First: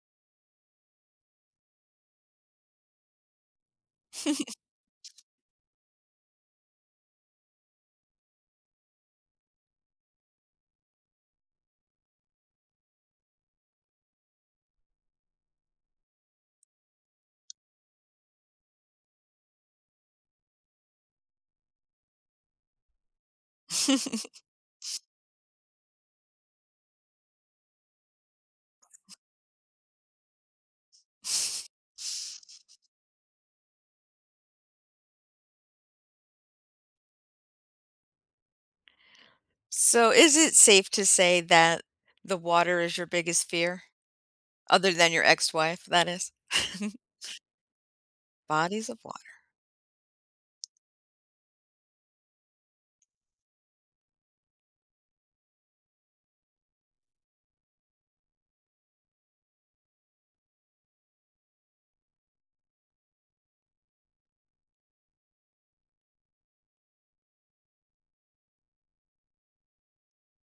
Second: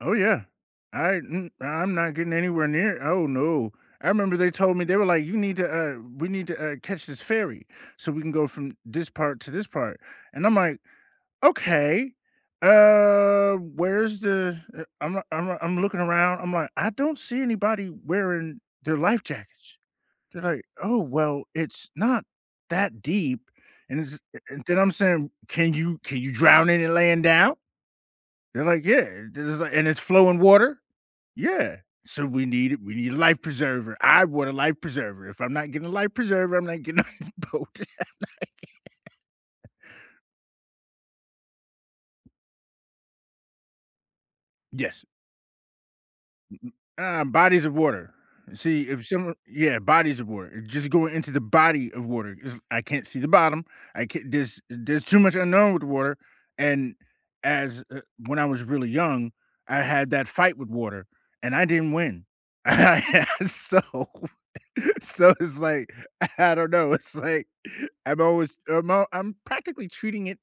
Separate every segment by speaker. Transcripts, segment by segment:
Speaker 1: Oh, yeah. I m I'm not getting anywhere near oh, no, I 'member they told me they were like, "You need to, uh we need to, uh, catch this ferry, so we can go from this part to this part," and I'm like, "Okay, uh, where's the" e I'm I'm I'm looking around, I'm like, "I don't see anybody wearing their life jackets." They're like, "Oh, well, it's not that deep," and this then I'm saying, "Can you can you drown in it laying down?!" They're like, "Yeah," this is like "And it's flowing water?" "Yeah," "So we need it, we need a life preserver, I want a life preserver, if I'm not getting a life preserver, I'm not getting on this boat."
Speaker 2: So is it safe to say that the water is your biggest fear? Other
Speaker 1: Yes.
Speaker 2: than your ex-wife, that is?
Speaker 1: Mm-mm, um, bodies of water, see,
Speaker 2: Bodies of
Speaker 1: if some
Speaker 2: water.
Speaker 1: yeah, bodies of water, just go into the body of water 'cause I can't see the bottom, I can't there's there's too much unknown with water, and as, uh when I was really young, I had that fight with water, and I didn't win. So so it's like, I don't know, it's like, I'm always I'm all I'm practically treating it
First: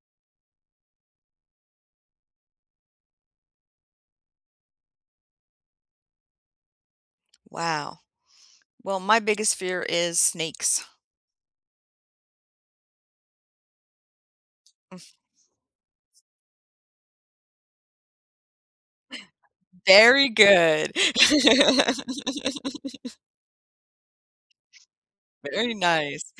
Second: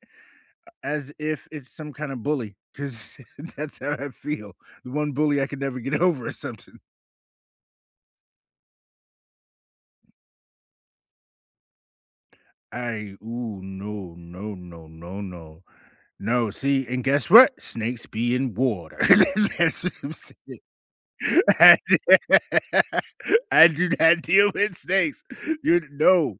Speaker 1: as if it's some kinda bully 'cause that's how I feel. The one bully I could never get over or something.
Speaker 2: Wow, well, my biggest fear is snakes.
Speaker 1: I ooh, no, no, no,
Speaker 2: Mm.
Speaker 1: no, no, no, see and guess what snakes be in water. That's what I'm
Speaker 2: Very
Speaker 1: sayin
Speaker 2: good.
Speaker 1: I do not deal with snakes,
Speaker 2: Very
Speaker 1: you
Speaker 2: nice.
Speaker 1: no,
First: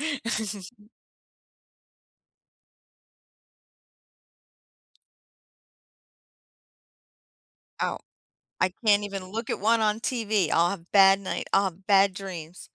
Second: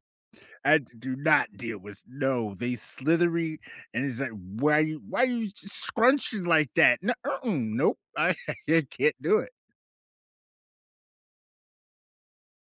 Speaker 1: I d do not deal with no they slithery, and it's like, "Why you why you s scrunchin' like that?" N mm-mm,
Speaker 2: Oh,
Speaker 1: nope, I
Speaker 2: I can't
Speaker 1: can't
Speaker 2: even
Speaker 1: do
Speaker 2: look
Speaker 1: it.
Speaker 2: at one on TV, I'll have bad night, I'll have bad dreams.